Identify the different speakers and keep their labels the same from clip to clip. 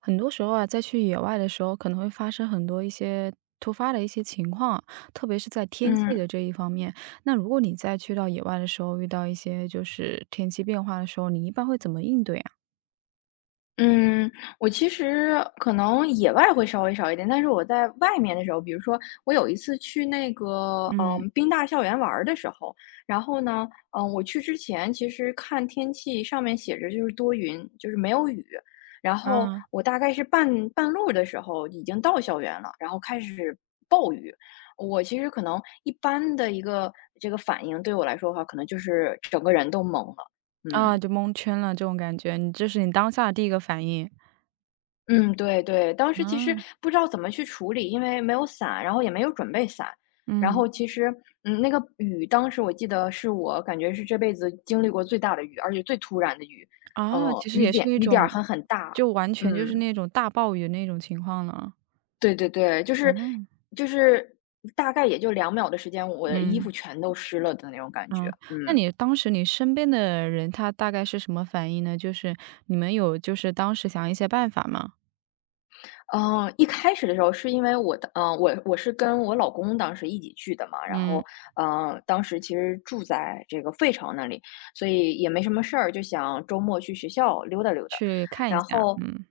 Speaker 1: 很多时候啊，在去野外的时候，可能会发生很多一些突发的一些情况啊，特别是在天气
Speaker 2: 嗯
Speaker 1: 的这一方面。那如果你在去到野外的时候，遇到一些就是天气变化的时候，你一般会怎么应对啊？
Speaker 2: 嗯，我其实可能野外会稍微少一点，但是我在外面的时候，比如说我有一次去那个
Speaker 1: 嗯，
Speaker 2: 宾大校园玩儿的时候，然后呢，我去之前其实看天气上面写着就是多云，就是没有雨，然后
Speaker 1: 啊
Speaker 2: 我大概是半路的时候已经到校园了，然后开始暴雨。我其实可能一般的一个这个反应对我来说的话，可能就是整个人都懵了，嗯。
Speaker 1: 啊，就蒙圈了这种感觉，你这是你当下的第一个反应。
Speaker 2: 嗯，对对，当时其实
Speaker 1: 嗯
Speaker 2: 不知道怎么去处理，因为没有伞，然后也没有准备伞。然
Speaker 1: 嗯，
Speaker 2: 后其实，那个雨当时我记得是我感觉是这辈子经历过最大的雨，而且最突然的雨，
Speaker 1: 啊，其实
Speaker 2: 雨
Speaker 1: 也是
Speaker 2: 点
Speaker 1: 一
Speaker 2: 雨点
Speaker 1: 种，
Speaker 2: 儿还很大。
Speaker 1: 就完全就是
Speaker 2: 嗯，
Speaker 1: 那种大暴雨的那种情况了。
Speaker 2: 对对对，就是
Speaker 1: 嗯
Speaker 2: 就是大概也就2秒的时间，我的衣
Speaker 1: 嗯。
Speaker 2: 服全都湿了的那种感觉。
Speaker 1: 嗯，那
Speaker 2: 嗯。
Speaker 1: 你当时你身边的人，他大概是什么反应呢？就是你们有就是当时想一些办法吗？
Speaker 2: 嗯，一开始的时候是因为我的，我是跟我老公当时一起去的嘛，然
Speaker 1: 嗯，
Speaker 2: 后，当时其实住在这个费城那里，所以也没什么事儿，就想周末去学校溜达溜达，
Speaker 1: 去看一
Speaker 2: 然
Speaker 1: 下，
Speaker 2: 后，
Speaker 1: 嗯，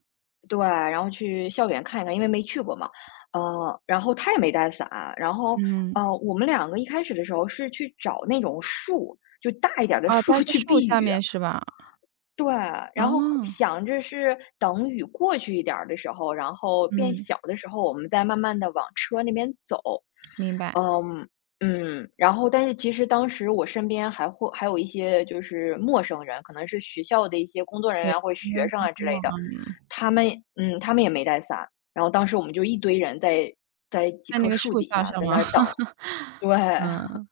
Speaker 2: 对，然后去校园看一看，因为没去过嘛，然后他也没带伞，然后，
Speaker 1: 嗯，
Speaker 2: 我们两个一开始的时候是去找那种树，就大一点儿的
Speaker 1: 哦，
Speaker 2: 树
Speaker 1: 待在
Speaker 2: 去
Speaker 1: 树
Speaker 2: 避
Speaker 1: 下
Speaker 2: 雨，
Speaker 1: 面是吧？
Speaker 2: 对，然后
Speaker 1: 啊，
Speaker 2: 想着是等雨过去一点儿的时候，然后变
Speaker 1: 嗯，
Speaker 2: 小的时候，我们再慢慢的往车那边走。
Speaker 1: 明白，
Speaker 2: 嗯，嗯，然后但是其实当时我身边还有一些就是陌生人，可能是学校的一些工作人
Speaker 1: 去
Speaker 2: 员或者
Speaker 1: 那
Speaker 2: 学生
Speaker 1: 工
Speaker 2: 啊之
Speaker 1: 作
Speaker 2: 类
Speaker 1: 啊，
Speaker 2: 的，他们他们也没带伞，然后当时我们就一堆人在几
Speaker 1: 在那
Speaker 2: 棵
Speaker 1: 个
Speaker 2: 树
Speaker 1: 树
Speaker 2: 底
Speaker 1: 下是
Speaker 2: 下在那
Speaker 1: 吗？
Speaker 2: 儿等，对。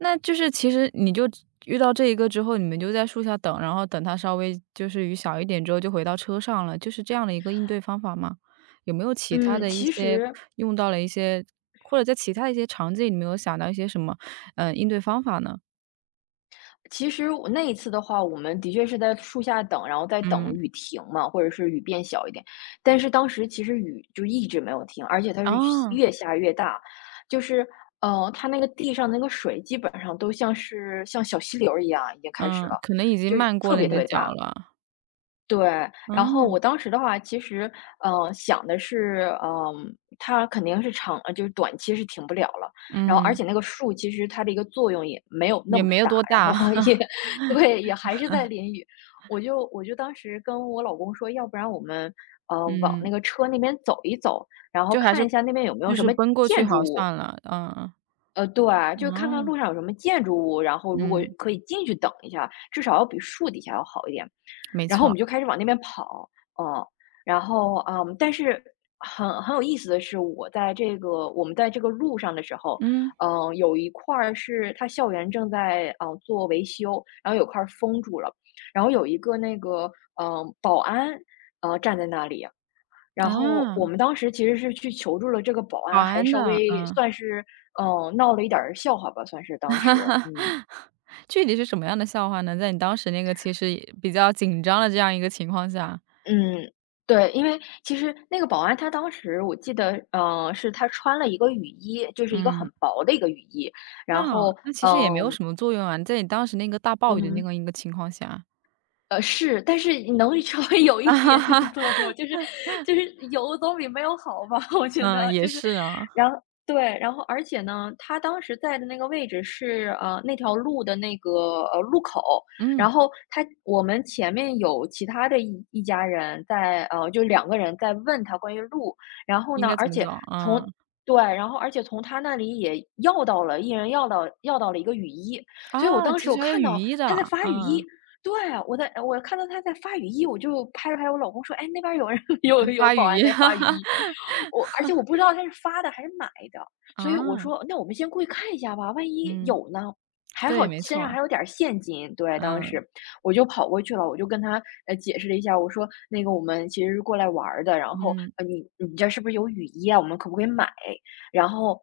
Speaker 1: 那就是其实你就遇到这一个之后，你们就在树下等，然后等它稍微就是雨小一点之后就回到车上了，就是这样的一个应对方法吗？有没有其他
Speaker 2: 嗯，
Speaker 1: 的一
Speaker 2: 其
Speaker 1: 些
Speaker 2: 实
Speaker 1: 用到了一些或者在其他的一些场景，你没有想到一些什么，应对方法呢？
Speaker 2: 其实我那一次的话，我们的确是在树下等，然后在等
Speaker 1: 嗯，
Speaker 2: 雨停嘛，或者是雨变小一点。但是当时其实雨就一直没有停，而且它是
Speaker 1: 啊，
Speaker 2: 越下越大，就是它那个地上那个水基本上都像是像小溪流儿一样，已经开始了，
Speaker 1: 嗯，可能已经
Speaker 2: 就是
Speaker 1: 漫过
Speaker 2: 特
Speaker 1: 了
Speaker 2: 别
Speaker 1: 你
Speaker 2: 特
Speaker 1: 的
Speaker 2: 别
Speaker 1: 脚
Speaker 2: 大。
Speaker 1: 了。
Speaker 2: 对，然后
Speaker 1: 嗯，
Speaker 2: 我当时的话，其实，想的是，嗯、它肯定是长，呃就是短期是停不了了。然后，而
Speaker 1: 嗯，
Speaker 2: 且那个树其实它的一个作用也没有那
Speaker 1: 也
Speaker 2: 么
Speaker 1: 没有
Speaker 2: 大，
Speaker 1: 多
Speaker 2: 然
Speaker 1: 大。
Speaker 2: 后 也 对，也还是在淋雨。我就当时跟我老公说，要不然我们往
Speaker 1: 嗯，
Speaker 2: 那个车那边走一走，然后
Speaker 1: 就还是
Speaker 2: 看一下那边有没有
Speaker 1: 就
Speaker 2: 什
Speaker 1: 是
Speaker 2: 么
Speaker 1: 奔过去
Speaker 2: 建筑
Speaker 1: 好
Speaker 2: 物。
Speaker 1: 算了，嗯，
Speaker 2: 对啊，就看看
Speaker 1: 嗯
Speaker 2: 路上有什么建筑物，然后如果
Speaker 1: 嗯，
Speaker 2: 可以进去等一下，至少要比树底下要好一点。
Speaker 1: 没
Speaker 2: 然后我
Speaker 1: 错，
Speaker 2: 们就开始往那边跑，嗯，然后但是很有意思的是，我们在这个路上的时候，
Speaker 1: 嗯，
Speaker 2: 有一块儿是它校园正在做维修，然后有块儿封住了，然后有一个那个保安站在那里，然后我
Speaker 1: 啊。
Speaker 2: 们当时其实是去求助了这个保
Speaker 1: 保
Speaker 2: 安，还
Speaker 1: 安
Speaker 2: 稍
Speaker 1: 的，
Speaker 2: 微
Speaker 1: 嗯。
Speaker 2: 算是闹了一点儿笑话吧，算是当时，嗯，
Speaker 1: 具体是什么样的笑话呢？在你当时那个其实也比较紧张的这样一个情况下，
Speaker 2: 嗯，对，因为其实那个保安他当时我记得，是他穿了一个雨衣，就是一个
Speaker 1: 嗯，
Speaker 2: 很薄的一个雨衣，然
Speaker 1: 那好
Speaker 2: 后，
Speaker 1: 那其实也没有
Speaker 2: 嗯，
Speaker 1: 什么作用啊，在你当时那个大暴雨的那
Speaker 2: 嗯，
Speaker 1: 个一个情况下。
Speaker 2: 是，但是能 稍微有 一
Speaker 1: 啊哈
Speaker 2: 点点
Speaker 1: 哈，
Speaker 2: 作用，就是有总比没有好吧，我觉
Speaker 1: 嗯，
Speaker 2: 得
Speaker 1: 也
Speaker 2: 就是，
Speaker 1: 是啊，
Speaker 2: 然后对，然后而且呢，他当时在的那个位置是那条路的那个路口，然
Speaker 1: 嗯，
Speaker 2: 后我们前面有其他的一家人在就两个人在问他关于路，然后
Speaker 1: 应
Speaker 2: 呢，
Speaker 1: 该怎
Speaker 2: 而
Speaker 1: 么走？
Speaker 2: 且从
Speaker 1: 嗯，
Speaker 2: 对，然后而且从他那里也要到了，一人要到了一个雨衣，所以我
Speaker 1: 啊，
Speaker 2: 当
Speaker 1: 其
Speaker 2: 时我
Speaker 1: 实还有
Speaker 2: 看
Speaker 1: 雨
Speaker 2: 到
Speaker 1: 衣的，
Speaker 2: 他在发雨
Speaker 1: 嗯，
Speaker 2: 衣，对，我看到他在发雨衣，我就拍了拍我老公说：“哎，那边有人 有
Speaker 1: 还
Speaker 2: 有
Speaker 1: 发
Speaker 2: 保
Speaker 1: 雨
Speaker 2: 安
Speaker 1: 衣。
Speaker 2: 在
Speaker 1: 哈
Speaker 2: 发雨
Speaker 1: 哈
Speaker 2: 衣。”而且我不知道他是发的还是买的，所以我
Speaker 1: 啊，
Speaker 2: 说：“那我们先过去看一下吧，万一
Speaker 1: 嗯，
Speaker 2: 有呢？”还好
Speaker 1: 对，没
Speaker 2: 身上
Speaker 1: 错，
Speaker 2: 还有点现金，对，当时
Speaker 1: 嗯，
Speaker 2: 我就跑过去了，我就跟他解释了一下，我说那个我们其实是过来玩儿的，然后
Speaker 1: 嗯，
Speaker 2: 你这是不是有雨衣啊？我们可不可以买？然后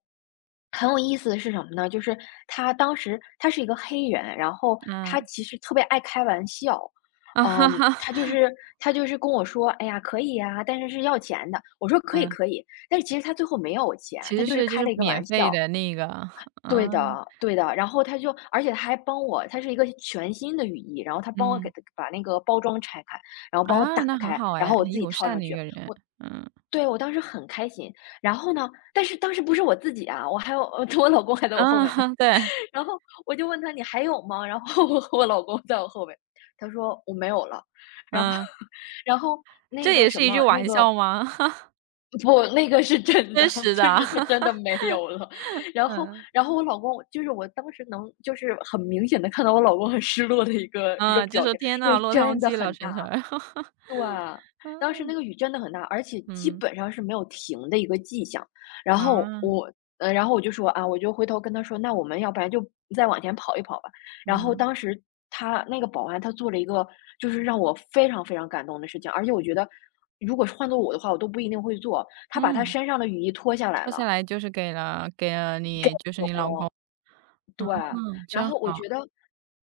Speaker 2: 很有意思的是什么呢？就是他当时是一个黑人，然后他
Speaker 1: 嗯，
Speaker 2: 其实特别爱开玩笑，
Speaker 1: 啊哈
Speaker 2: 嗯，
Speaker 1: 哈，
Speaker 2: 他就是他就是跟我说：“哎呀，可以呀，但是是要钱的。”我说：“可以，
Speaker 1: 嗯。
Speaker 2: 可以。”但是其实他最后没有钱，
Speaker 1: 其
Speaker 2: 他
Speaker 1: 实
Speaker 2: 就是
Speaker 1: 是就
Speaker 2: 开
Speaker 1: 是
Speaker 2: 了一个
Speaker 1: 免
Speaker 2: 玩
Speaker 1: 费
Speaker 2: 笑。
Speaker 1: 的那个，啊，
Speaker 2: 对的，对的。然后他就，而且他还帮我，他是一个全新的雨衣，然后他帮我
Speaker 1: 嗯，
Speaker 2: 给把那个包装拆开，然后帮我
Speaker 1: 啊，
Speaker 2: 打
Speaker 1: 那很
Speaker 2: 开，
Speaker 1: 好
Speaker 2: 然
Speaker 1: 哎，
Speaker 2: 后我
Speaker 1: 很
Speaker 2: 自己
Speaker 1: 友
Speaker 2: 套
Speaker 1: 善
Speaker 2: 上
Speaker 1: 的一
Speaker 2: 去。
Speaker 1: 个人，嗯，
Speaker 2: 对，我当时很开心。然后呢，但是当时不是我自己啊，我还有我老公还在我
Speaker 1: 嗯，
Speaker 2: 后面呢。
Speaker 1: 对，
Speaker 2: 然后我就问他：“你还有吗？”然后 我老公在我后面，他说：“我没有了。”然后
Speaker 1: 嗯，
Speaker 2: 然后那
Speaker 1: 这
Speaker 2: 个
Speaker 1: 也
Speaker 2: 什
Speaker 1: 是一句
Speaker 2: 么，那
Speaker 1: 玩
Speaker 2: 个
Speaker 1: 笑吗？
Speaker 2: 不，那个是真的，
Speaker 1: 真 实
Speaker 2: 就
Speaker 1: 的，
Speaker 2: 是他真的 没有了。然后我老公就是我当时能就是很明显的看到我老公很失落的一个
Speaker 1: 嗯，就
Speaker 2: 表
Speaker 1: 说
Speaker 2: 情，
Speaker 1: 天
Speaker 2: 因
Speaker 1: 呐，
Speaker 2: 为
Speaker 1: 落汤
Speaker 2: 真的
Speaker 1: 鸡了，
Speaker 2: 很大。
Speaker 1: 晨晨儿。
Speaker 2: 对，当时那个雨真的很大，而且基
Speaker 1: 嗯，
Speaker 2: 本上是没有停的一个迹象。然后
Speaker 1: 啊，
Speaker 2: 我，呃，然后我就说啊，我就回头跟他说，那我们要不然就再往前跑一跑吧。然后
Speaker 1: 嗯，
Speaker 2: 当时那个保安他做了一个就是让我非常非常感动的事情，而且我觉得如果是换做我的话，我都不一定会做。他把他
Speaker 1: 嗯，
Speaker 2: 身上的雨衣脱下来
Speaker 1: 脱下
Speaker 2: 了。
Speaker 1: 来就是给了你就是你老公，
Speaker 2: 哦，对，
Speaker 1: 嗯，
Speaker 2: 然
Speaker 1: 真
Speaker 2: 后我
Speaker 1: 好，
Speaker 2: 觉得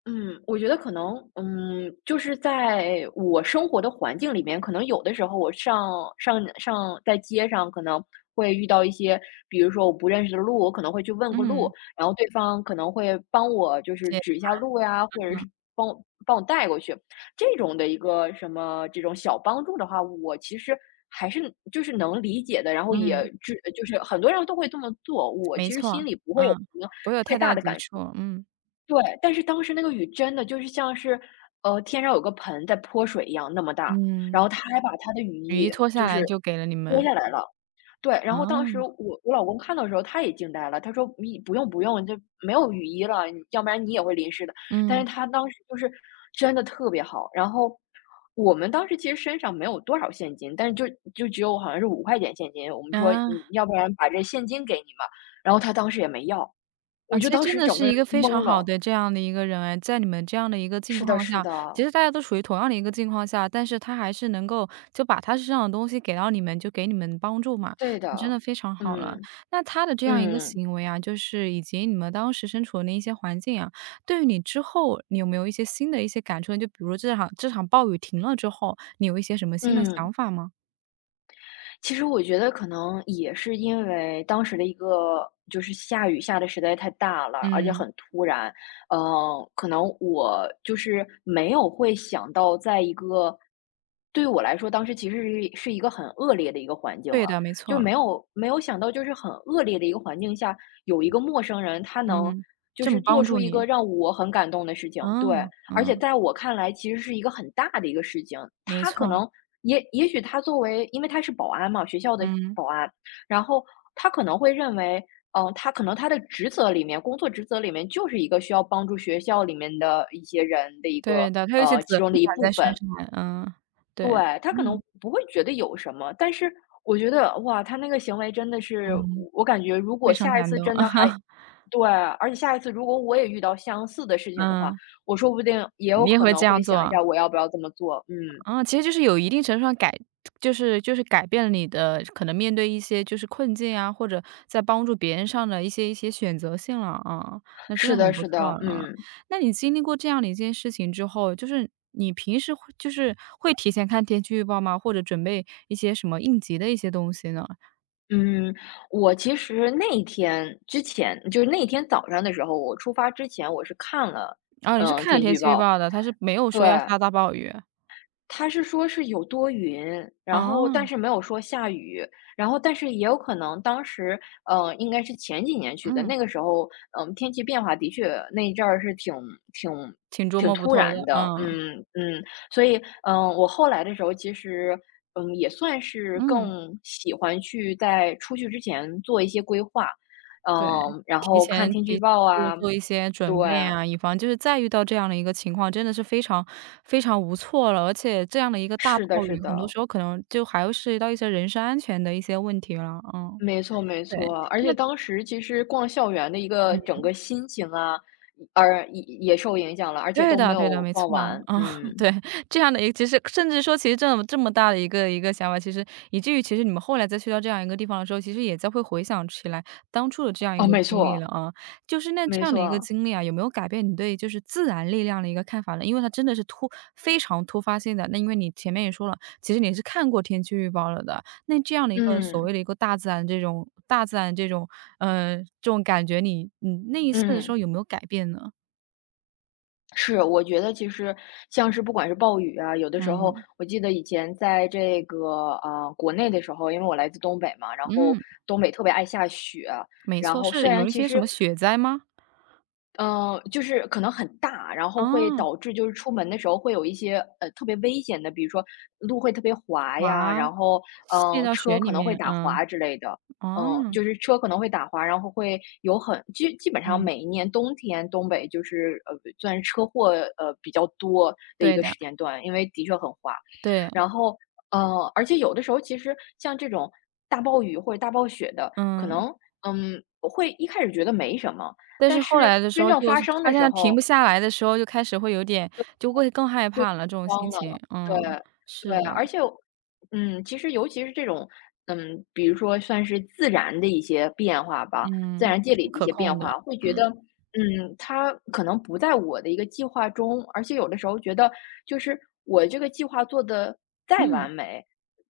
Speaker 2: 嗯，我觉得可能，就是在我生活的环境里面，可能有的时候我上上上在街上，可能会遇到一些，比如说我不认识的路，我可能会去问个
Speaker 1: 嗯，
Speaker 2: 路，然后对方可能会帮我就是
Speaker 1: 结
Speaker 2: 指一下路呀，或者
Speaker 1: 嗯，
Speaker 2: 是帮我带过去，这种的一个什么这种小帮助的话，我其实还是就是能理解的，然后也
Speaker 1: 嗯，
Speaker 2: 知就是很多人都会这么做，我
Speaker 1: 没
Speaker 2: 其实
Speaker 1: 错，
Speaker 2: 心里不会有
Speaker 1: 嗯，
Speaker 2: 什么
Speaker 1: 不会有
Speaker 2: 太
Speaker 1: 太大
Speaker 2: 大
Speaker 1: 的
Speaker 2: 的
Speaker 1: 抵触，嗯，
Speaker 2: 对，但是当时那个雨真的就是像是，天上有个盆在泼水一样那么大，然
Speaker 1: 嗯，
Speaker 2: 后他还把他的雨
Speaker 1: 雨衣
Speaker 2: 衣
Speaker 1: 脱下
Speaker 2: 就
Speaker 1: 来
Speaker 2: 是
Speaker 1: 就给了你
Speaker 2: 脱
Speaker 1: 们。
Speaker 2: 下来了。对，然后当时
Speaker 1: 啊，
Speaker 2: 我老公看到的时候他也惊呆了，他说：“你不用不用，就没有雨衣了，你要不然你也会淋湿的。”但是
Speaker 1: 嗯，
Speaker 2: 他当时就是真的特别好，然后我们当时其实身上没有多少现金，但是就只有好像是5块钱现金，我们说：“你
Speaker 1: 啊，
Speaker 2: 要不然把这现金给你吧。”然后他当时也没要，
Speaker 1: 啊，
Speaker 2: 我就
Speaker 1: 其实
Speaker 2: 当
Speaker 1: 真
Speaker 2: 时
Speaker 1: 的
Speaker 2: 整
Speaker 1: 是
Speaker 2: 个
Speaker 1: 一
Speaker 2: 人
Speaker 1: 个非常
Speaker 2: 懵
Speaker 1: 好
Speaker 2: 了。
Speaker 1: 的这样的一个人哎，在你们这样的一个境
Speaker 2: 是的，
Speaker 1: 况
Speaker 2: 是
Speaker 1: 下，其
Speaker 2: 的，
Speaker 1: 实大家都处于同样的一个境况下，但是他还是能够就把他身上的东西给到你们，就给你们帮助嘛，
Speaker 2: 对
Speaker 1: 那真的
Speaker 2: 的，
Speaker 1: 非常好了。
Speaker 2: 嗯
Speaker 1: 那他的这样一个
Speaker 2: 嗯
Speaker 1: 行为啊，就是以及你们当时身处的那一些环境啊，对于你之后，你有没有一些新的一些感触呢就比如这场暴雨停了之后，你有一些什么新的
Speaker 2: 嗯。
Speaker 1: 想法吗？
Speaker 2: 其实我觉得可能也是因为当时的一个就是下雨下的实在太大了，而且
Speaker 1: 嗯，
Speaker 2: 很突然，可能我就是没有会想到，在一个对于我来说，当时其实是一个很恶劣的一个环境
Speaker 1: 对
Speaker 2: 了，
Speaker 1: 的，没
Speaker 2: 就
Speaker 1: 错，
Speaker 2: 没有想到，就是很恶劣的一个环境下，有一个陌生人他能
Speaker 1: 嗯，
Speaker 2: 就
Speaker 1: 这
Speaker 2: 是
Speaker 1: 么
Speaker 2: 做
Speaker 1: 帮
Speaker 2: 出
Speaker 1: 助
Speaker 2: 一
Speaker 1: 你。
Speaker 2: 个让我很感动的事情，对。
Speaker 1: 嗯，
Speaker 2: 而且
Speaker 1: 嗯，
Speaker 2: 在我看来，其实是一个很大的一个事情。
Speaker 1: 没
Speaker 2: 他可
Speaker 1: 错，
Speaker 2: 能也许他作为，因为他是保安嘛，学校的
Speaker 1: 嗯，
Speaker 2: 保安，然后他可能会认为，他可能他的职责里面，工作职责里面就是一个需要帮助学校里面的一些人的一
Speaker 1: 对
Speaker 2: 个
Speaker 1: 的，他有一些责
Speaker 2: 其
Speaker 1: 任
Speaker 2: 中的一
Speaker 1: 感
Speaker 2: 部
Speaker 1: 在身
Speaker 2: 分。
Speaker 1: 上，嗯，对，
Speaker 2: 对，他可能
Speaker 1: 嗯，
Speaker 2: 不会觉得有什么，但是我觉得，哇，他那个行为真的是，
Speaker 1: 嗯，
Speaker 2: 我感觉如
Speaker 1: 非
Speaker 2: 果
Speaker 1: 常
Speaker 2: 下一
Speaker 1: 感
Speaker 2: 次
Speaker 1: 动，
Speaker 2: 真的还， 对，而且下一次如果我也遇到相似的事情的话，
Speaker 1: 嗯，
Speaker 2: 我说不定也有
Speaker 1: 你也
Speaker 2: 可
Speaker 1: 会这
Speaker 2: 能
Speaker 1: 样
Speaker 2: 会
Speaker 1: 做
Speaker 2: 想一
Speaker 1: 啊？
Speaker 2: 下我要不要这么做。嗯，
Speaker 1: 嗯，其实就是有一定程度上就是改变了你的可能面对一些就是困境啊，或者在帮助别人上的一些选择性了啊，那真
Speaker 2: 是
Speaker 1: 的
Speaker 2: 的，
Speaker 1: 很不
Speaker 2: 是
Speaker 1: 错
Speaker 2: 的，
Speaker 1: 了啊。
Speaker 2: 嗯
Speaker 1: 那你经历过这样的一件事情之后，就是你平时会就是会提前看天气预报吗？或者准备一些什么应急的一些东西呢？
Speaker 2: 嗯，我其实那一天之前，就是那一天早上的时候，我出发之前我是看了，
Speaker 1: 哦，你是看了
Speaker 2: 天气
Speaker 1: 天
Speaker 2: 预
Speaker 1: 气预
Speaker 2: 报，
Speaker 1: 报的，它是没有
Speaker 2: 对。
Speaker 1: 说要下大暴雨。
Speaker 2: 它是说是有多云，然后
Speaker 1: 哦，
Speaker 2: 但是没有说下雨，然后但是也有可能当时，应该是前几年去的，
Speaker 1: 嗯，
Speaker 2: 那个时候，天气变化的确那一阵儿是挺
Speaker 1: 挺捉
Speaker 2: 挺
Speaker 1: 摸不
Speaker 2: 突
Speaker 1: 透的，
Speaker 2: 然的，
Speaker 1: 嗯，
Speaker 2: 嗯嗯，所以，我后来的时候其实，也算是
Speaker 1: 嗯，
Speaker 2: 更喜欢去在出去之前做一些规划，
Speaker 1: 对，
Speaker 2: 然
Speaker 1: 提
Speaker 2: 后看
Speaker 1: 前
Speaker 2: 天气预报
Speaker 1: 做
Speaker 2: 啊，
Speaker 1: 做一些
Speaker 2: 对，
Speaker 1: 准备啊，以防就是再遇到这样的一个情况，真的是非常非常无措了。而且这样的一个大
Speaker 2: 是的
Speaker 1: 暴
Speaker 2: 是
Speaker 1: 雨，很多
Speaker 2: 的。
Speaker 1: 时候可能就还会涉及到一些人身安全的一些问题了，嗯，
Speaker 2: 没错没
Speaker 1: 对，
Speaker 2: 错，而
Speaker 1: 那
Speaker 2: 且当时其实逛校园的一个整个心情啊，而也受影响了，而且
Speaker 1: 对
Speaker 2: 都没
Speaker 1: 的对的，
Speaker 2: 有
Speaker 1: 没
Speaker 2: 逛
Speaker 1: 错，
Speaker 2: 完。
Speaker 1: 啊。
Speaker 2: 嗯，
Speaker 1: 对，这样的一个其实甚至说其实这么这么大的一个想法，其实以至于其实你们后来再去到这样一个地方的时候，其实也在会回想起来当初的这样一
Speaker 2: 哦，
Speaker 1: 个
Speaker 2: 没
Speaker 1: 经历了
Speaker 2: 错
Speaker 1: 啊。就是那
Speaker 2: 没
Speaker 1: 这样的一个
Speaker 2: 错，
Speaker 1: 经历啊，有没有改变你对就是自然力量的一个看法呢？因为它真的是非常突发性的，那因为你前面也说了，其实你是看过天气预报了的，那这样的一个所
Speaker 2: 嗯
Speaker 1: 谓的一个大自然这种，这种感觉你那一次的时
Speaker 2: 嗯，
Speaker 1: 候有没有改变呢？
Speaker 2: 是，我觉得其实像是不管是暴雨啊，有的时候
Speaker 1: 嗯，
Speaker 2: 我记得以前在这个国内的时候，因为我来自东北嘛，然后
Speaker 1: 嗯。
Speaker 2: 东北特别爱下雪啊，
Speaker 1: 没
Speaker 2: 然
Speaker 1: 错，
Speaker 2: 后
Speaker 1: 是
Speaker 2: 虽
Speaker 1: 有
Speaker 2: 然
Speaker 1: 一
Speaker 2: 其
Speaker 1: 些什
Speaker 2: 实
Speaker 1: 么雪灾吗？
Speaker 2: 嗯，就是可能很大，然后会
Speaker 1: 啊，
Speaker 2: 导致就是出门的时候会有一些特别危险的，比如说路会特别滑呀，
Speaker 1: 哇，
Speaker 2: 然后
Speaker 1: 陷到
Speaker 2: 车
Speaker 1: 雪里
Speaker 2: 可能会
Speaker 1: 面，
Speaker 2: 打
Speaker 1: 嗯，
Speaker 2: 滑之类的，
Speaker 1: 哦，
Speaker 2: 就是车可能会打滑，然后会有基本上
Speaker 1: 嗯，
Speaker 2: 每一年冬天东北就是算是车祸比较多的一
Speaker 1: 对
Speaker 2: 个
Speaker 1: 的，
Speaker 2: 时间段，因为的确很滑，
Speaker 1: 对，
Speaker 2: 然后而且有的时候其实像这种大暴雨或者大暴雪的，可
Speaker 1: 嗯。
Speaker 2: 能会一开始觉得没什么。
Speaker 1: 但是
Speaker 2: 但
Speaker 1: 后
Speaker 2: 是
Speaker 1: 来的时
Speaker 2: 真
Speaker 1: 候
Speaker 2: 正
Speaker 1: 就
Speaker 2: 发
Speaker 1: 是
Speaker 2: 生
Speaker 1: 发
Speaker 2: 的时
Speaker 1: 现停不
Speaker 2: 候
Speaker 1: 下来的时候，就开始会有点就会更害
Speaker 2: 就
Speaker 1: 怕了，这种
Speaker 2: 慌
Speaker 1: 心情，
Speaker 2: 了，
Speaker 1: 嗯，
Speaker 2: 对，
Speaker 1: 是
Speaker 2: 对，
Speaker 1: 的，
Speaker 2: 而且其实尤其是这种，比如说算是自然的一些变化吧，自
Speaker 1: 嗯，
Speaker 2: 然界里
Speaker 1: 不
Speaker 2: 的一
Speaker 1: 可
Speaker 2: 些变
Speaker 1: 控的，
Speaker 2: 化，会觉
Speaker 1: 嗯，
Speaker 2: 得，它可能不在我的一个计划中，而且有的时候觉得，就是我这个计划做的再
Speaker 1: 嗯。
Speaker 2: 完美，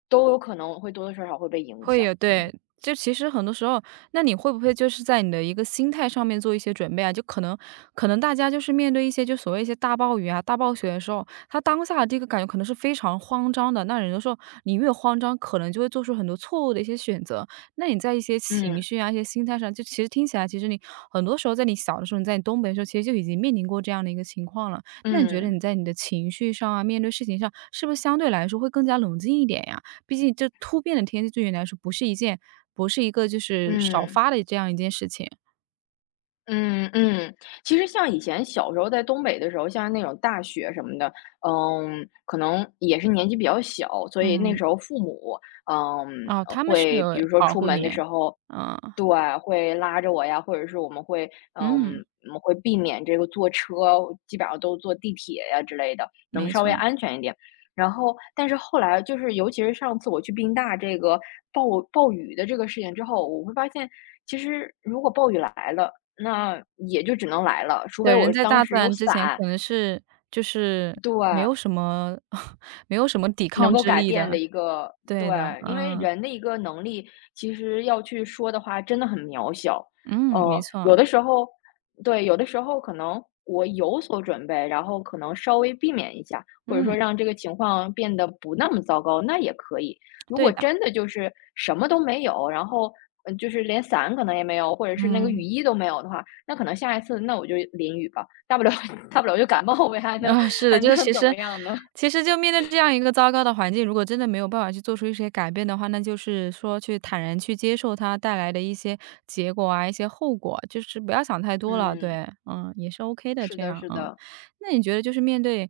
Speaker 2: 都有可能会多多少少会被影
Speaker 1: 会
Speaker 2: 响，
Speaker 1: 有，
Speaker 2: 嗯，
Speaker 1: 对。就其实很多时候，那你会不会就是在你的一个心态上面做一些准备啊？就可能大家就是面对一些就所谓一些大暴雨啊、大暴雪的时候，他当下的这个感觉可能是非常慌张的。那有的时候你越慌张，可能就会做出很多错误的一些选择。那你在一些情
Speaker 2: 嗯，
Speaker 1: 绪啊、一些心态上，就其实听起来，其实你很多时候在你小的时候，你在你东北的时候，其实就已经面临过这样的一个情况了。那你觉得
Speaker 2: 嗯，
Speaker 1: 你在你的情绪上啊，面对事情上，是不是相对来说会更加冷静一点呀？毕竟这突变的天气对于你来说不是一个就是少
Speaker 2: 嗯。
Speaker 1: 发的这样一件事情。
Speaker 2: 嗯嗯，其实像以前小时候在东北的时候，像那种大雪什么的，可能也是年纪比较小，所以那
Speaker 1: 嗯，
Speaker 2: 时候父母，嗯，
Speaker 1: 哦，他们是
Speaker 2: 会比
Speaker 1: 有
Speaker 2: 如说
Speaker 1: 保
Speaker 2: 出
Speaker 1: 护
Speaker 2: 门
Speaker 1: 你。
Speaker 2: 的时候，
Speaker 1: 嗯，
Speaker 2: 对，会拉着我呀，或者是嗯，
Speaker 1: 嗯，
Speaker 2: 我们会避免这个坐车，基本上都坐地铁呀之类的，能
Speaker 1: 没
Speaker 2: 稍微
Speaker 1: 错。
Speaker 2: 安全一点。然后，但是后来就是，尤其是上次我去宾大这个暴雨的这个事情之后，我会发现，其实如果暴雨来了，那也就只能来了，除
Speaker 1: 对，
Speaker 2: 非
Speaker 1: 人
Speaker 2: 我
Speaker 1: 在
Speaker 2: 当
Speaker 1: 大自
Speaker 2: 时有
Speaker 1: 然之前
Speaker 2: 伞，
Speaker 1: 可能是就是
Speaker 2: 对。
Speaker 1: 没有什么 没有什么抵
Speaker 2: 能
Speaker 1: 抗
Speaker 2: 够
Speaker 1: 之
Speaker 2: 改
Speaker 1: 力
Speaker 2: 变的
Speaker 1: 的。
Speaker 2: 一个，
Speaker 1: 对的，
Speaker 2: 对，因为
Speaker 1: 嗯，
Speaker 2: 人的一个能力，其实要去说的话，真的很渺小。
Speaker 1: 嗯，没错，
Speaker 2: 有的时候，对，有的时候可能我有所准备，然后可能稍微避免一下，或者说
Speaker 1: 嗯，
Speaker 2: 让这个情况变得不那么糟糕，那也可以。如
Speaker 1: 对
Speaker 2: 果
Speaker 1: 的，
Speaker 2: 真的就是什么都没有，然后就是连伞可能也没有，或者是那个雨
Speaker 1: 嗯。
Speaker 2: 衣都没有的话，那可能下一次那我就淋雨吧，大不了 大不了就感冒呗，
Speaker 1: 啊，是
Speaker 2: 还
Speaker 1: 的，
Speaker 2: 能
Speaker 1: 就是其
Speaker 2: 怎
Speaker 1: 实
Speaker 2: 么样呢？
Speaker 1: 其实就面对这样一个糟糕的环境，如果真的没有办法去做出一些改变的话，那就是说去坦然去接受它带来的一些结果啊，一些后果，就是不要想太多了，
Speaker 2: 嗯。
Speaker 1: 对，嗯，也是 OK 的
Speaker 2: 是
Speaker 1: 这
Speaker 2: 的，
Speaker 1: 样，
Speaker 2: 是
Speaker 1: 嗯。
Speaker 2: 的，
Speaker 1: 那你觉得就是面对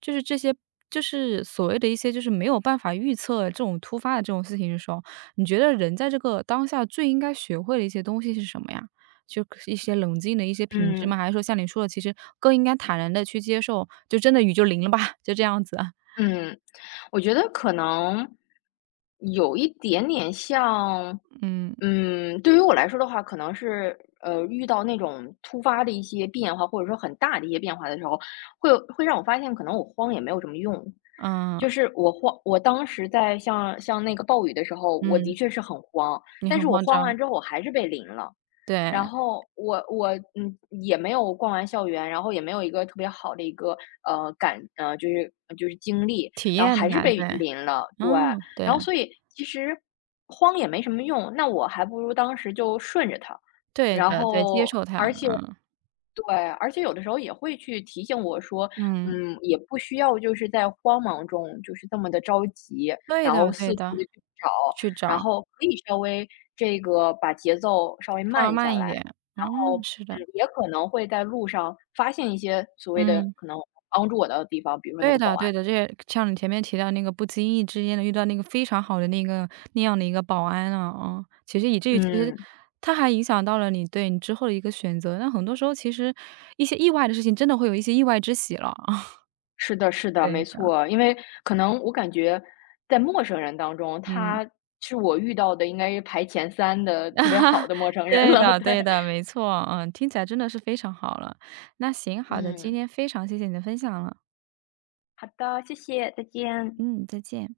Speaker 1: 就是这些就是所谓的一些就是没有办法预测这种突发的这种事情的时候，你觉得人在这个当下最应该学会的一些东西是什么呀？就一些冷静的一些品质吗？
Speaker 2: 嗯
Speaker 1: 还是说像你说的，其实更应该坦然的去接受，就真的雨就淋了吧，就这样子。
Speaker 2: 嗯，我觉得可能有一点点像，
Speaker 1: 嗯，
Speaker 2: 对于我来说的话，可能是遇到那种突发的一些变化，或者说很大的一些变化的时候，会让我发现，可能我慌也没有什么用。
Speaker 1: 嗯，
Speaker 2: 就是我慌，我当时在像那个暴雨的时候，我的
Speaker 1: 嗯，
Speaker 2: 确是很慌，
Speaker 1: 你
Speaker 2: 但
Speaker 1: 很
Speaker 2: 是我
Speaker 1: 慌
Speaker 2: 慌
Speaker 1: 张，
Speaker 2: 完之后，我还是被淋了。然
Speaker 1: 对，
Speaker 2: 后我也没有逛完校园，然后也没有一个特别好的一个呃感呃就是呃就是经历，
Speaker 1: 体
Speaker 2: 然后
Speaker 1: 验的
Speaker 2: 还是
Speaker 1: 感，
Speaker 2: 被
Speaker 1: 对，
Speaker 2: 淋了，对，
Speaker 1: 嗯，对，
Speaker 2: 然后所以其实慌也没什么用，那我还不如当时就顺着它，
Speaker 1: 对
Speaker 2: 然
Speaker 1: 的，对，接
Speaker 2: 后
Speaker 1: 受它，
Speaker 2: 而且。
Speaker 1: 嗯，
Speaker 2: 对，而且有的时候也会去提醒我说，
Speaker 1: 嗯，
Speaker 2: 也不需要就是在慌忙中就是这么的着急，
Speaker 1: 对
Speaker 2: 然
Speaker 1: 的
Speaker 2: 后
Speaker 1: 对
Speaker 2: 四处
Speaker 1: 的，
Speaker 2: 的去找，
Speaker 1: 去
Speaker 2: 然
Speaker 1: 找，
Speaker 2: 后可以稍微这个把节奏稍微
Speaker 1: 放
Speaker 2: 慢下
Speaker 1: 慢一
Speaker 2: 来，然
Speaker 1: 点，嗯，
Speaker 2: 后，
Speaker 1: 是的，
Speaker 2: 也可能会在路上发现一些所谓的
Speaker 1: 嗯。
Speaker 2: 可能帮助我的地方，比如说那
Speaker 1: 对
Speaker 2: 个保
Speaker 1: 的对
Speaker 2: 安。
Speaker 1: 的，这也像你前面提到那个不经意之间的遇到那个非常好的那个那样的一个保安啊，啊，其实以至于其实
Speaker 2: 嗯，
Speaker 1: 他还影响到了你对你之后的一个选择。那很多时候其实一些意外的事情真的会有一些意外之喜了。啊。
Speaker 2: 是的是的，
Speaker 1: 对
Speaker 2: 没
Speaker 1: 的，
Speaker 2: 错。因为可能我感觉在陌生人当中，
Speaker 1: 嗯。
Speaker 2: 他是我遇到的应该是排前三的特别好的陌 生人
Speaker 1: 对
Speaker 2: 了，
Speaker 1: 的
Speaker 2: 对。
Speaker 1: 对的，没错，嗯，听起来真的是非常好了。那行，好的，今
Speaker 2: 嗯，
Speaker 1: 天非常谢谢你的分享了。
Speaker 2: 好的，谢谢，再见。
Speaker 1: 嗯，再见。